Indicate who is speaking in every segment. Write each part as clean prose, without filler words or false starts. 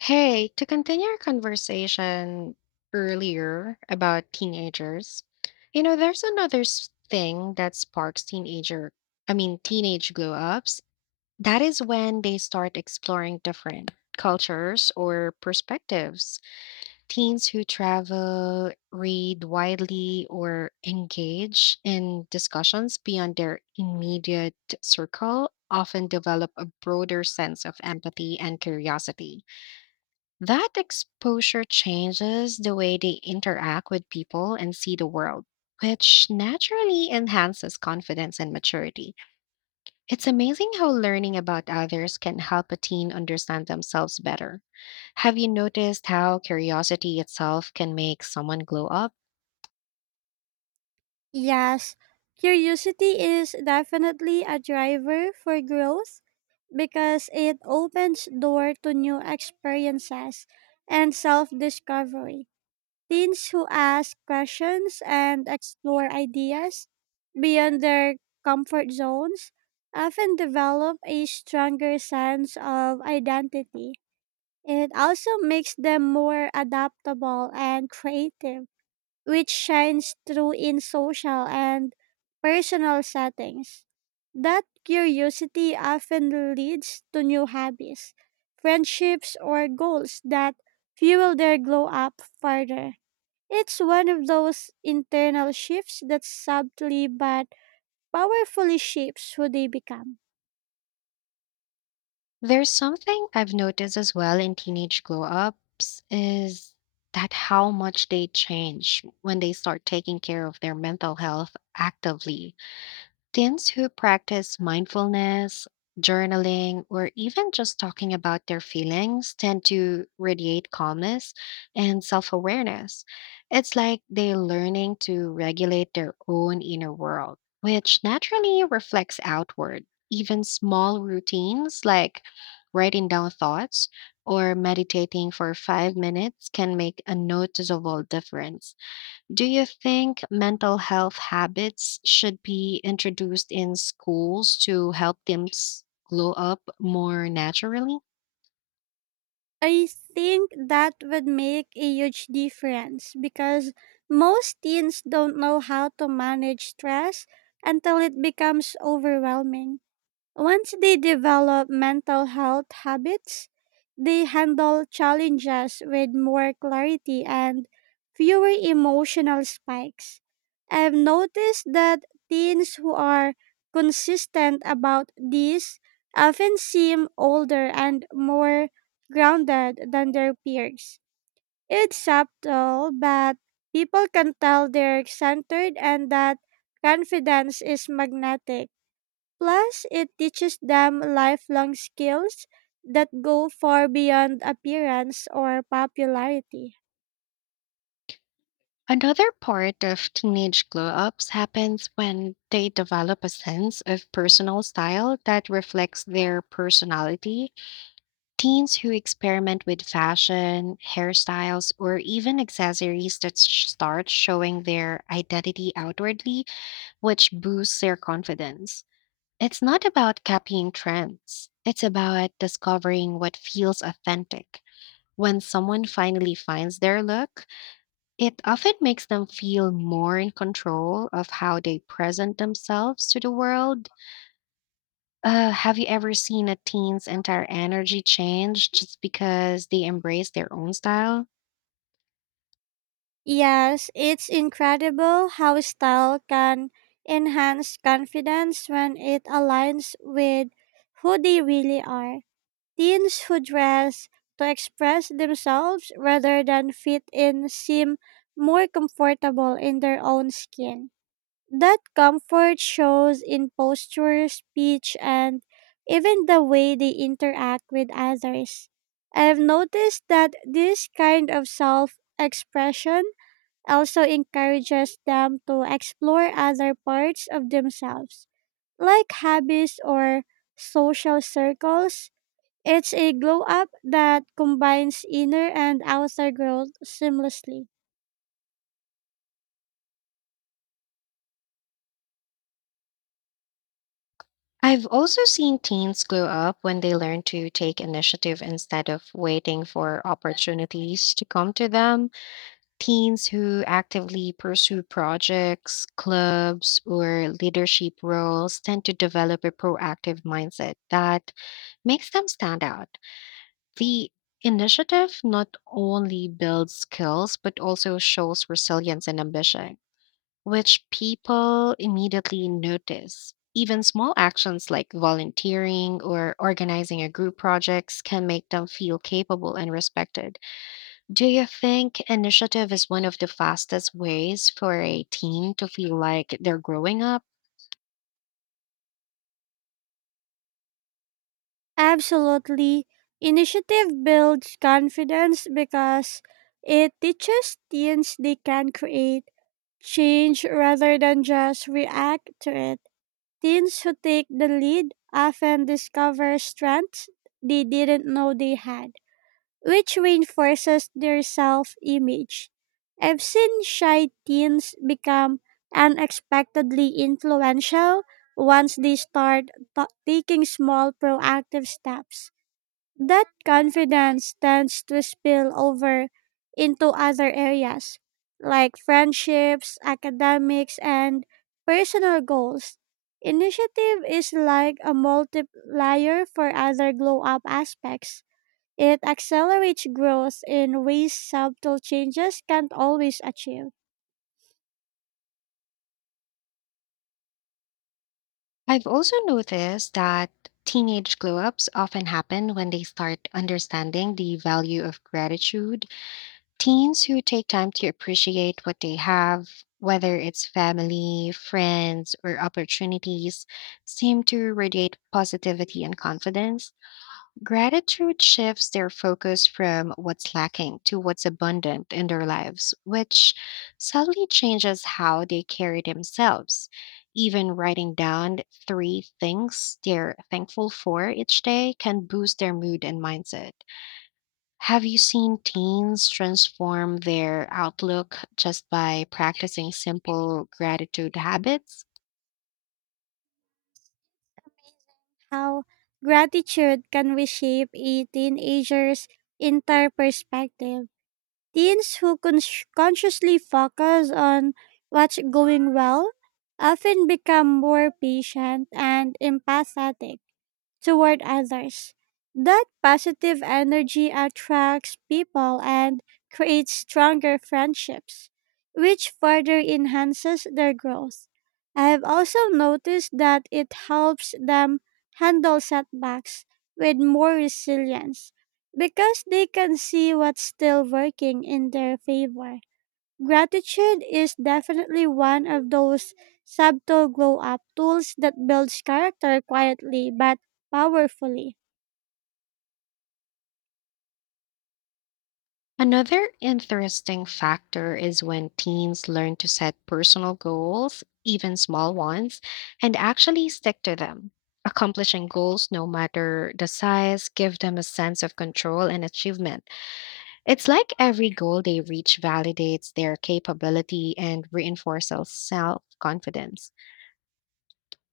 Speaker 1: Hey, to continue our conversation earlier about teenagers, you know, there's another thing that sparks teenage glow ups. That is when they start exploring different cultures or perspectives. Teens who travel, read widely, or engage in discussions beyond their immediate circle often develop a broader sense of empathy and curiosity. That exposure changes the way they interact with people and see the world, which naturally enhances confidence and maturity. It's amazing how learning about others can help a teen understand themselves better. Have you noticed how curiosity itself can make someone glow up?
Speaker 2: Yes, curiosity is definitely a driver for growth because it opens door to new experiences and self-discovery. Teens who ask questions and explore ideas beyond their comfort zones often develop a stronger sense of identity. It also makes them more adaptable and creative which shines through in social and personal settings. That curiosity often leads to new hobbies, friendships, or goals that fuel their glow up further. It's one of those internal shifts that subtly but powerfully shapes who they become.
Speaker 1: There's something I've noticed as well in teenage glow ups is that how much they change when they start taking care of their mental health actively. Teens who practice mindfulness, journaling, or even just talking about their feelings tend to radiate calmness and self awareness. It's like they're learning to regulate their own inner world, which naturally reflects outward. Even small routines like writing down thoughts or meditating for 5 minutes can make a noticeable difference. Do you think mental health habits should be introduced in schools to help them glow up more naturally?
Speaker 2: I think that would make a huge difference because most teens don't know how to manage stress until it becomes overwhelming. Once they develop mental health habits, they handle challenges with more clarity and fewer emotional spikes. I've noticed that teens who are consistent about this often seem older and more grounded than their peers. It's subtle, but people can tell they're centered and that confidence is magnetic. Plus, it teaches them lifelong skills that go far beyond appearance or popularity.
Speaker 1: Another part of teenage glow ups happens when they develop a sense of personal style that reflects their personality. Teens who experiment with fashion, hairstyles, or even accessories that start showing their identity outwardly, which boosts their confidence. It's not about copying trends. It's about discovering what feels authentic. When someone finally finds their look, it often makes them feel more in control of how they present themselves to the world. Have you ever seen a teen's entire energy change just because they embrace their own style?
Speaker 2: Yes, it's incredible how style can enhance confidence when it aligns with who they really are. Teens who dress to express themselves rather than fit in seem more comfortable in their own skin. That comfort shows in posture, speech, and even the way they interact with others. I've noticed that this kind of self expression also encourages them to explore other parts of themselves, like hobbies or social circles. It's a glow up that combines inner and outer growth seamlessly.
Speaker 1: I've also seen teens grow up when they learn to take initiative instead of waiting for opportunities to come to them. Teens who actively pursue projects, clubs, or leadership roles tend to develop a proactive mindset that makes them stand out. The initiative not only builds skills, but also shows resilience and ambition, which people immediately notice. Even small actions like volunteering or organizing a group projects can make them feel capable and respected. Do you think initiative is one of the fastest ways for a teen to feel like they're growing up?
Speaker 2: Absolutely. Initiative builds confidence because it teaches teens they can create change rather than just react to it. Teens who take the lead often discover strengths they didn't know they had, which reinforces their self image. I've seen shy teens become unexpectedly influential once they start taking small proactive steps. That confidence tends to spill over into other areas like friendships, academics, and personal goals. Initiative is like a multiplier for other glow up aspects. It accelerates growth in ways subtle changes can't always achieve.
Speaker 1: I've also noticed that teenage glow ups often happen when they start understanding the value of gratitude. Teens who take time to appreciate what they have, whether it's family, friends, or opportunities, seem to radiate positivity and confidence. Gratitude shifts their focus from what's lacking to what's abundant in their lives, which subtly changes how they carry themselves. Even writing down three things they're thankful for each day can boost their mood and mindset. Have you seen teens transform their outlook just by practicing simple gratitude habits?
Speaker 2: How gratitude can reshape a teenager's entire perspective. Teens who consciously focus on what's going well often become more patient and empathetic toward others. That positive energy attracts people and creates stronger friendships, which further enhances their growth. I've also noticed that it helps them handle setbacks with more resilience because they can see what's still working in their favor. Gratitude is definitely one of those subtle glow up tools that builds character quietly but powerfully.
Speaker 1: Another interesting factor is when teens learn to set personal goals, even small ones, and actually stick to them. Accomplishing goals, no matter the size, give them a sense of control and achievement. It's like every goal they reach validates their capability and reinforces self confidence.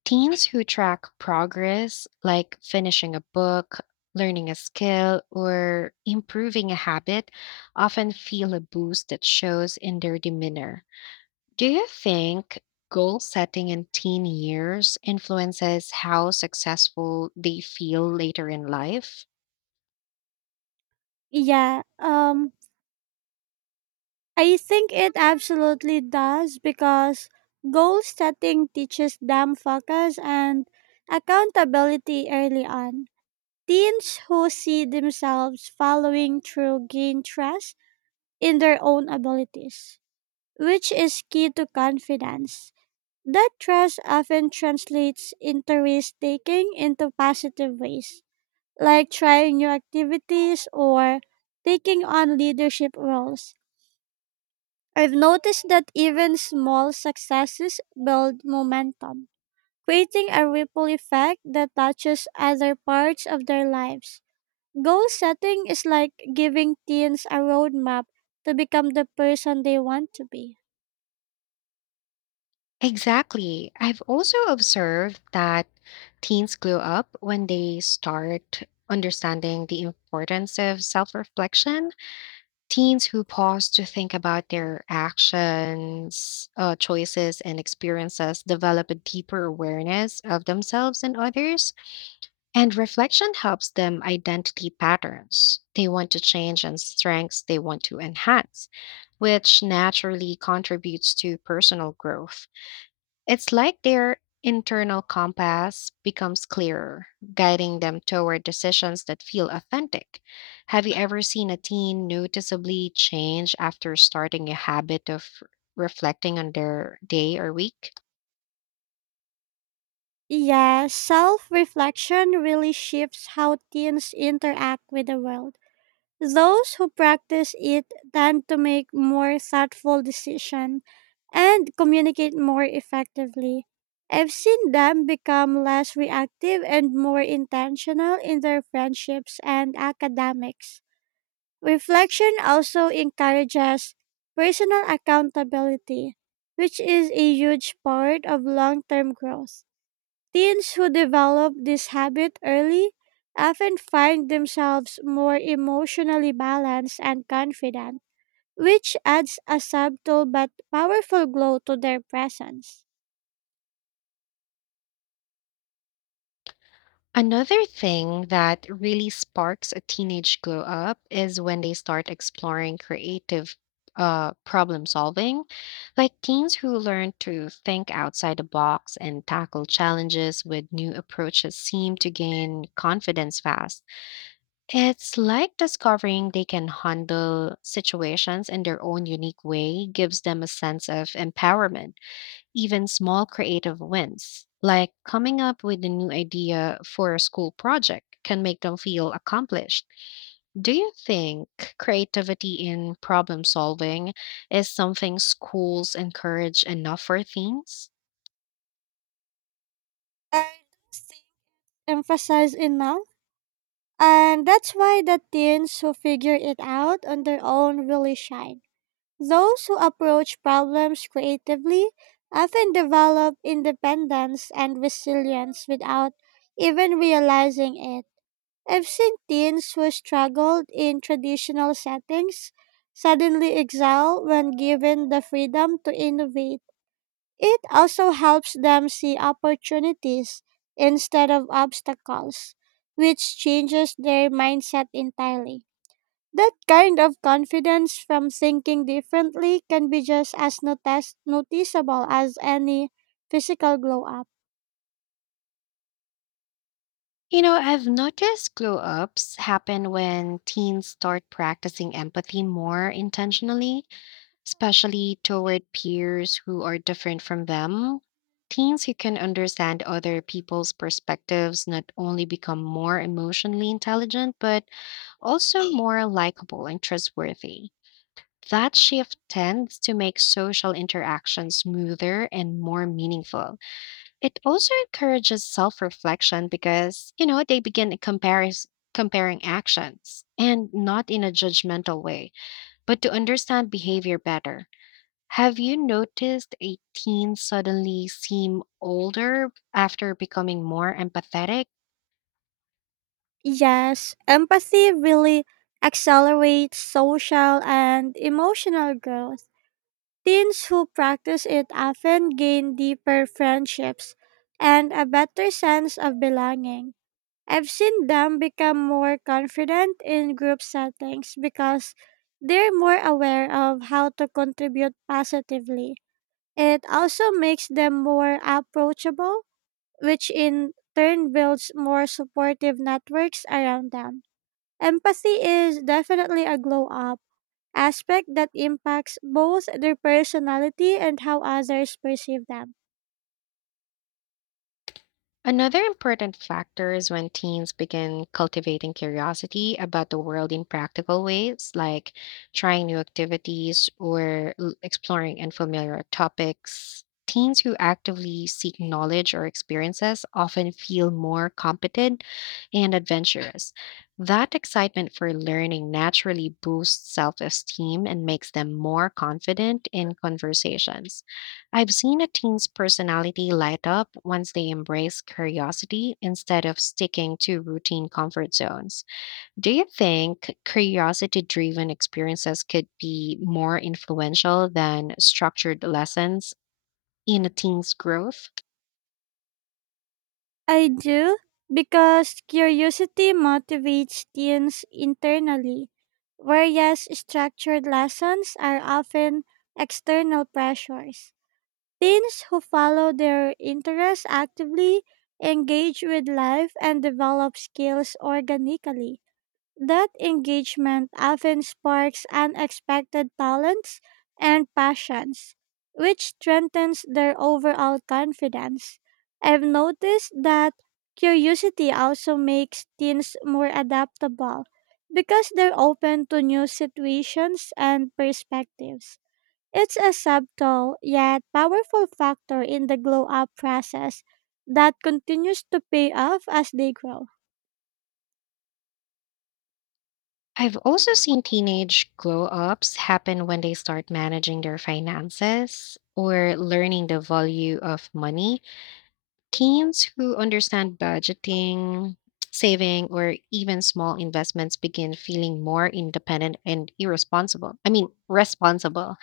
Speaker 1: Teens who track progress, like finishing a book, learning a skill, or improving a habit, often feel a boost that shows in their demeanor. Do you think goal setting in teen years influences how successful they feel later in life?
Speaker 2: Yeah, I think it absolutely does because goal setting teaches them focus and accountability early on. Teens who see themselves following through gain trust in their own abilities, which is key to confidence. That trust often translates into risk taking into positive ways, like trying new activities or taking on leadership roles. I've noticed that even small successes build momentum, creating a ripple effect that touches other parts of their lives. Goal setting is like giving teens a roadmap to become the person they want to be.
Speaker 1: Exactly. I've also observed that teens glow up when they start understanding the importance of self reflection. Teens who pause to think about their actions, choices, and experiences develop a deeper awareness of themselves and others, and reflection helps them identity patterns they want to change and strengths they want to enhance, which naturally contributes to personal growth. It's like their internal compass becomes clearer, guiding them toward decisions that feel authentic. Have you ever seen a teen noticeably change after starting a habit of reflecting on their day or week?
Speaker 2: Yeah, self reflection really shifts how teens interact with the world. Those who practice it tend to make more thoughtful decisions and communicate more effectively. I've seen them become less reactive and more intentional in their friendships and academics. Reflection also encourages personal accountability, which is a huge part of long term growth. Teens who develop this habit early often find themselves more emotionally balanced and confident, which adds a subtle but powerful glow to their presence.
Speaker 1: Another thing that really sparks a teenage glow up is when they start exploring creative problem solving, like teens who learn to think outside the box and tackle challenges with new approaches seem to gain confidence fast. It's like discovering they can handle situations in their own unique way gives them a sense of empowerment. Even small creative wins, like coming up with a new idea for a school project, can make them feel accomplished. Do you think creativity in problem solving is something schools encourage enough for teens?
Speaker 2: I don't think emphasized enough, and that's why the teens who figure it out on their own really shine. Those who approach problems creatively often develop independence and resilience without even realizing it. I've seen teens who struggled in traditional settings suddenly excel when given the freedom to innovate. It also helps them see opportunities instead of obstacles, which changes their mindset entirely. That kind of confidence from thinking differently can be just as noticeable as any physical glow up.
Speaker 1: You know, I've noticed glow ups happen when teens start practicing empathy more intentionally, especially toward peers who are different from them. Teens who can understand other people's perspectives not only become more emotionally intelligent, but also more likable and trustworthy. That shift tends to make social interactions smoother and more meaningful. It also encourages self reflection because, you know, they begin comparing actions and not in a judgmental way, but to understand behavior better. Have you noticed a teen suddenly seem older after becoming more empathetic?
Speaker 2: Yes, empathy really accelerates social and emotional growth. Teens who practice it often gain deeper friendships and a better sense of belonging. I've seen them become more confident in group settings because they're more aware of how to contribute positively. It also makes them more approachable, which in turn builds more supportive networks around them. Empathy is definitely a glow up aspect that impacts both their personality and how others perceive them.
Speaker 1: Another important factor is when teens begin cultivating curiosity about the world in practical ways, like trying new activities or exploring unfamiliar topics. Teens who actively seek knowledge or experiences often feel more competent and adventurous. That excitement for learning naturally boosts self esteem and makes them more confident in conversations. I've seen a teen's personality light up once they embrace curiosity instead of sticking to routine comfort zones. Do you think curiosity driven experiences could be more influential than structured lessons in a teen's growth?
Speaker 2: I do because curiosity motivates teens internally, whereas structured lessons are often external pressures. Teens who follow their interests actively engage with life and develop skills organically. That engagement often sparks unexpected talents and passions, which strengthens their overall confidence. I've noticed that curiosity also makes teens more adaptable because they're open to new situations and perspectives. It's a subtle yet powerful factor in the glow up process that continues to pay off as they grow.
Speaker 1: I've also seen teenage glow ups happen when they start managing their finances or learning the value of money. Teens who understand budgeting, saving, or even small investments begin feeling more independent and responsible.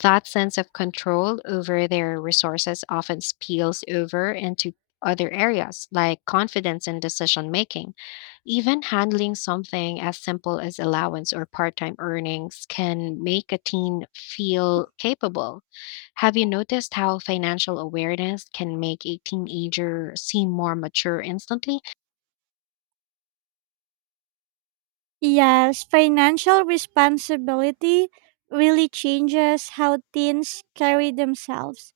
Speaker 1: That sense of control over their resources often spills over into other areas like confidence in decision making. Even handling something as simple as allowance or part time earnings can make a teen feel capable. Have you noticed how financial awareness can make a teenager seem more mature instantly?
Speaker 2: Yes, financial responsibility really changes how teens carry themselves.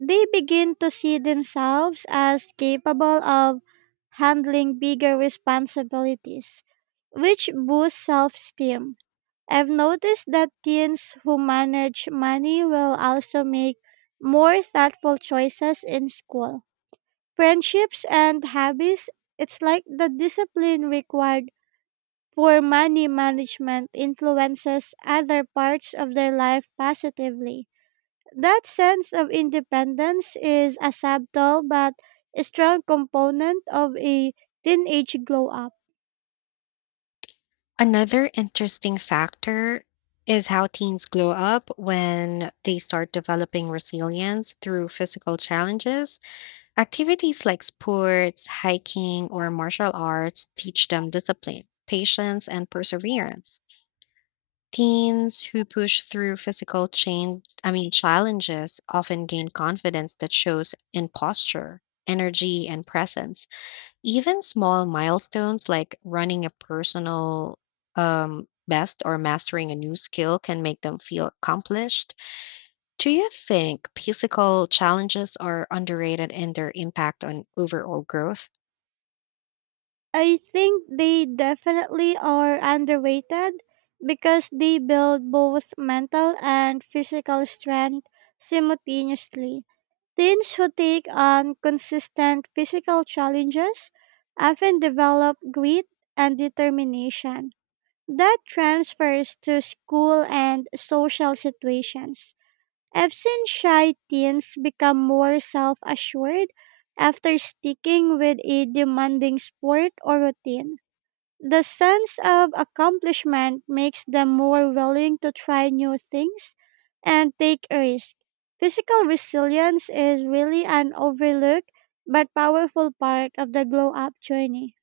Speaker 2: They begin to see themselves as capable of handling bigger responsibilities, which boosts self esteem. I've noticed that teens who manage money will also make more thoughtful choices in school. Friendships and habits, it's like the discipline required for money management influences other parts of their life positively. That sense of independence is a subtle but strong component of a teenage glow up.
Speaker 1: Another interesting factor is how teens glow up when they start developing resilience through physical challenges. Activities like sports, hiking, or martial arts teach them discipline, patience, and perseverance. Teens who push through physical change, I mean challenges often gain confidence that shows in posture, energy, and presence. Even small milestones like running a personal best or mastering a new skill can make them feel accomplished. Do you think physical challenges are underrated in their impact on overall growth?
Speaker 2: I think they definitely are underrated because they build both mental and physical strength simultaneously. Teens who take on consistent physical challenges often develop grit and determination. That transfers to school and social situations. I've seen shy teens become more self assured after sticking with a demanding sport or routine. The sense of accomplishment makes them more willing to try new things and take a risk. Physical resilience is really an overlooked but powerful part of the glow up journey.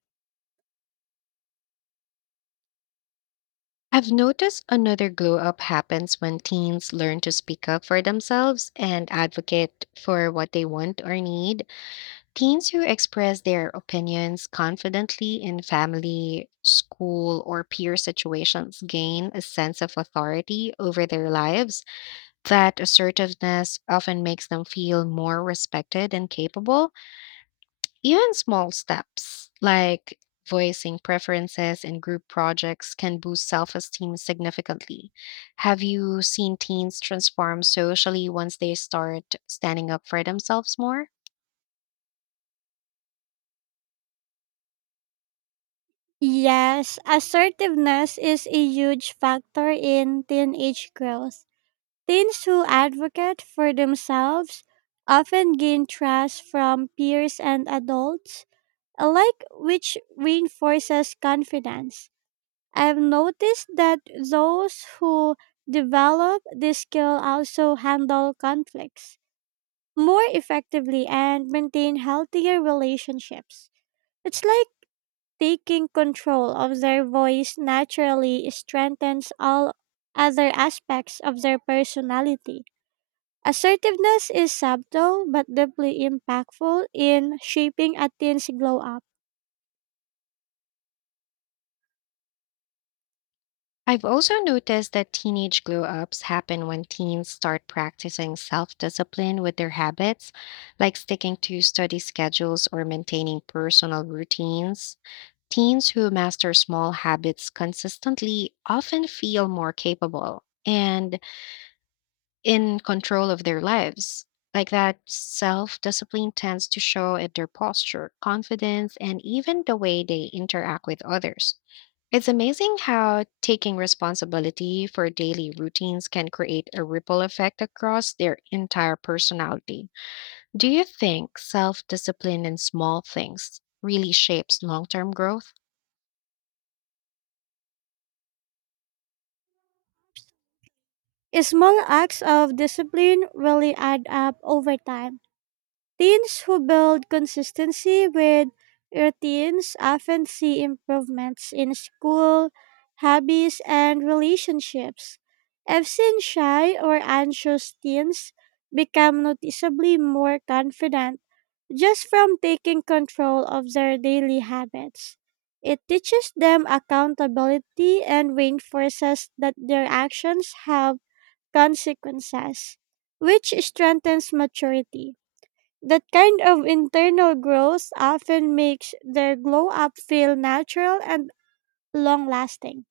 Speaker 1: I've noticed another glow up happens when teens learn to speak up for themselves and advocate for what they want or need. Teens who express their opinions confidently in family, school, or peer situations gain a sense of authority over their lives. That assertiveness often makes them feel more respected and capable. Even small steps, like voicing preferences in group projects, can boost self esteem significantly. Have you seen teens transform socially once they start standing up for themselves more?
Speaker 2: Yes, assertiveness is a huge factor in teenage growth. Teens who advocate for themselves often gain trust from peers and adults alike, which reinforces confidence. I've noticed that those who develop this skill also handle conflicts more effectively and maintain healthier relationships. It's like taking control of their voice naturally strengthens all other aspects of their personality. Assertiveness is subtle but deeply impactful in shaping a teen's glow up.
Speaker 1: I've also noticed that teenage glow ups happen when teens start practicing self discipline with their habits, like sticking to study schedules or maintaining personal routines. Teens who master small habits consistently often feel more capable and in control of their lives. Like that, self discipline tends to show in their posture, confidence, and even the way they interact with others. It's amazing how taking responsibility for daily routines can create a ripple effect across their entire personality. Do you think self discipline in small things really shapes long term growth?
Speaker 2: Small acts of discipline really add up over time. Teens who build consistency with routines often see improvements in school, hobbies, and relationships. I've seen shy or anxious teens become noticeably more confident just from taking control of their daily habits. It teaches them accountability and reinforces that their actions have consequences, which strengthens maturity. That kind of internal growth often makes their glow up feel natural and long lasting.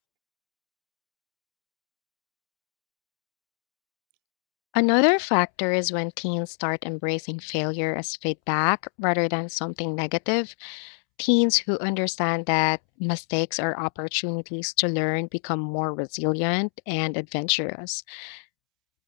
Speaker 1: Another factor is when teens start embracing failure as feedback rather than something negative. Teens who understand that mistakes are opportunities to learn become more resilient and adventurous.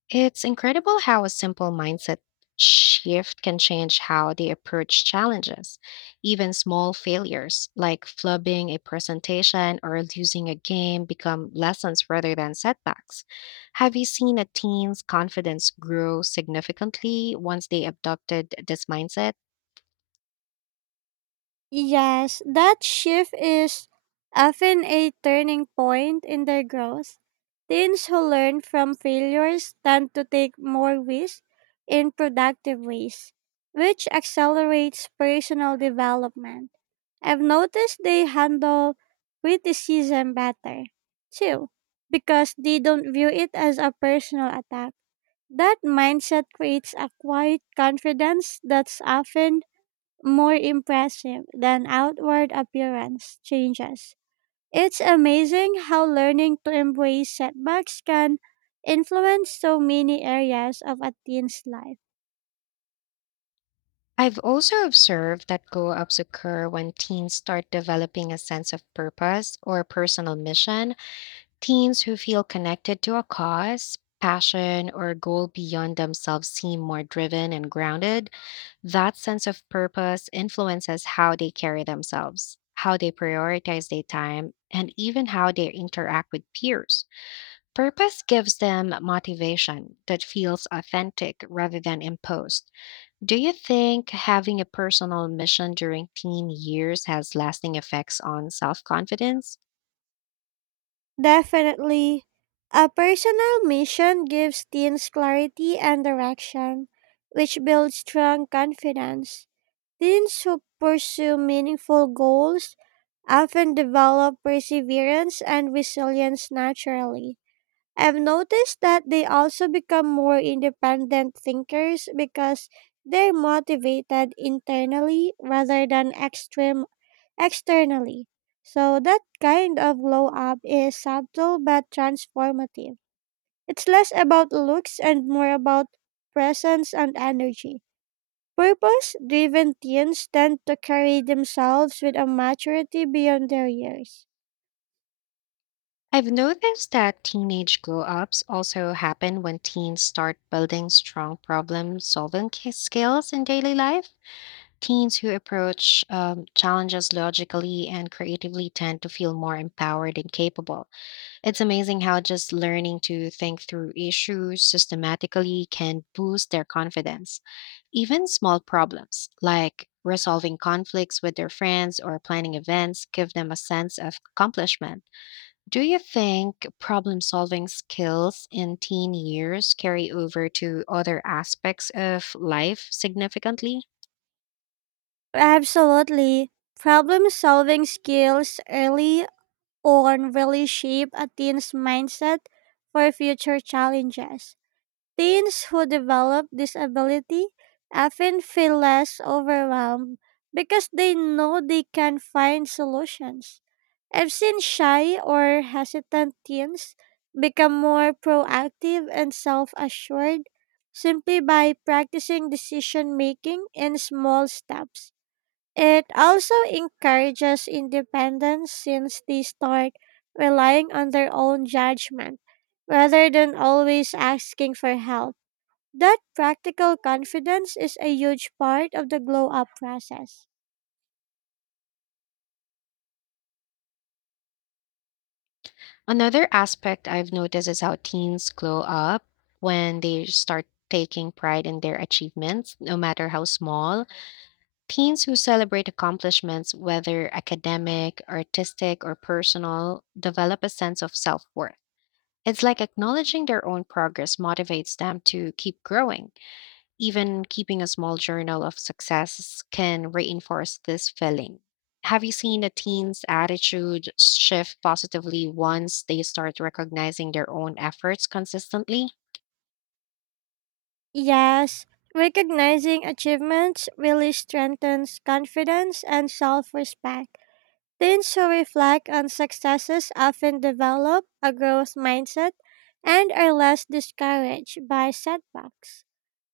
Speaker 1: It's incredible how a simple mindset shift can change how they approach challenges. Even small failures, like flubbing a presentation or losing a game, become lessons rather than setbacks. Have you seen a teen's confidence grow significantly once they adopted this mindset?
Speaker 2: Yes, that shift is often a turning point in their growth. Teens who learn from failures tend to take more risks in productive ways, which accelerates personal development. I've noticed they handle criticism better, too, because they don't view it as a personal attack. That mindset creates a quiet confidence that's often more impressive than outward appearance changes. It's amazing how learning to embrace setbacks can influence so many areas of a teen's life.
Speaker 1: I've also observed that glow ups occur when teens start developing a sense of purpose or personal mission. Teens who feel connected to a cause, passion, or goal beyond themselves seem more driven and grounded. That sense of purpose influences how they carry themselves, how they prioritize their time, and even how they interact with peers. Purpose gives them motivation that feels authentic rather than imposed. Do you think having a personal mission during teen years has lasting effects on self confidence?
Speaker 2: Definitely, a personal mission gives teens clarity and direction, which builds strong confidence. Teens who pursue meaningful goals often develop perseverance and resilience naturally. I've noticed that they also become more independent thinkers because they're motivated internally rather than extreme externally. So that kind of glow up is subtle but transformative. It's less about looks and more about presence and energy. Purpose driven teens tend to carry themselves with a maturity beyond their years.
Speaker 1: I've noticed that teenage glow ups also happen when teens start building strong problem solving skills in daily life. Teens who approach challenges logically and creatively tend to feel more empowered and capable. It's amazing how just learning to think through issues systematically can boost their confidence. Even small problems like resolving conflicts with their friends or planning events give them a sense of accomplishment. Do you think problem solving skills in teen years carry over to other aspects of life significantly?
Speaker 2: Absolutely. Problem solving skills early on really shape a teen's mindset for future challenges. Teens who develop this ability often feel less overwhelmed because they know they can find solutions. I've seen shy or hesitant teens become more proactive and self assured simply by practicing decision making in small steps. It also encourages independence since they start relying on their own judgment rather than always asking for help. That practical confidence is a huge part of the glow up process.
Speaker 1: Another aspect I've noticed is how teens glow up when they start taking pride in their achievements, no matter how small. Teens who celebrate accomplishments, whether academic, artistic, or personal, develop a sense of self worth. It's like acknowledging their own progress motivates them to keep growing. Even keeping a small journal of success can reinforce this feeling. Have you seen a teen's attitude shift positively once they start recognizing their own efforts consistently?
Speaker 2: Yes, recognizing achievements really strengthens confidence and self respect. Teens who reflect on successes often develop a growth mindset and are less discouraged by setbacks.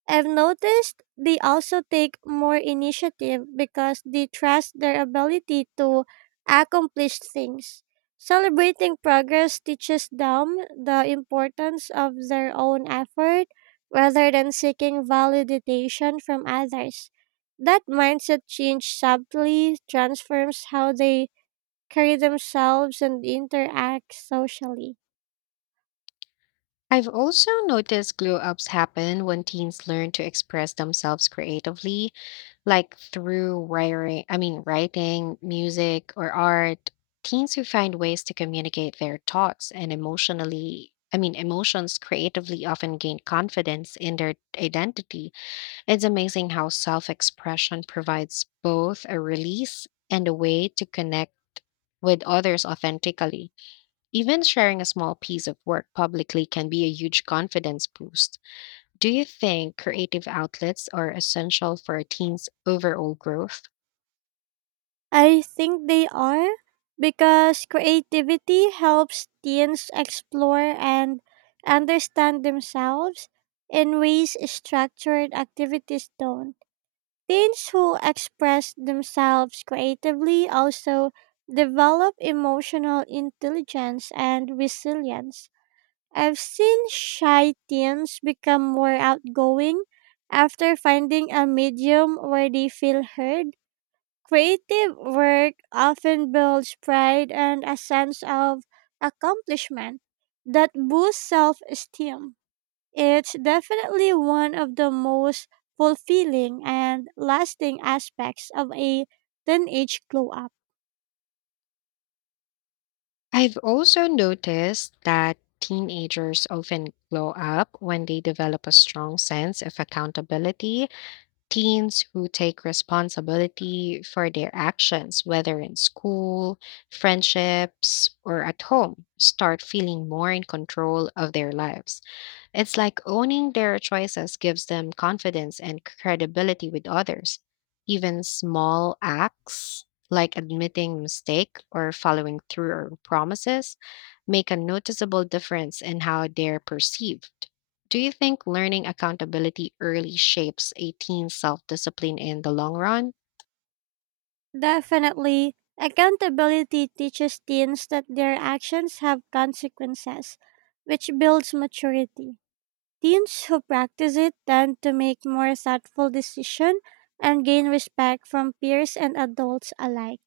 Speaker 2: I've noticed they also take more initiative because they trust their ability to accomplish things. Celebrating progress teaches them the importance of their own effort rather than seeking validation from others. That mindset change subtly transforms how they carry themselves and interact socially.
Speaker 1: I've also noticed glow ups happen when teens learn to express themselves creatively. Like through writing, music, or art, teens who find ways to communicate their thoughts and emotions creatively often gain confidence in their identity. It's amazing how self expression provides both a release and a way to connect with others authentically. Even sharing a small piece of work publicly can be a huge confidence boost. Do you think creative outlets are essential for a teen's overall growth?
Speaker 2: I think they are because creativity helps teens explore and understand themselves in ways structured activities don't. Teens who express themselves creatively also develop emotional intelligence and resilience. I've seen shy teens become more outgoing after finding a medium where they feel heard. Creative work often builds pride and a sense of accomplishment that boosts self esteem. It's definitely one of the most fulfilling and lasting aspects of a teenage glow up.
Speaker 1: I've also noticed that teenagers often glow up when they develop a strong sense of accountability. Teens who take responsibility for their actions, whether in school, friendships, or at home, start feeling more in control of their lives. It's like owning their choices gives them confidence and credibility with others. Even small acts like admitting mistake or following through on promises make a noticeable difference in how they're perceived. Do you think learning accountability early shapes a teen's self discipline in the long run?
Speaker 2: Definitely, accountability teaches teens that their actions have consequences, which builds maturity. Teens who practice it tend to make more thoughtful decisions and gain respect from peers and adults alike.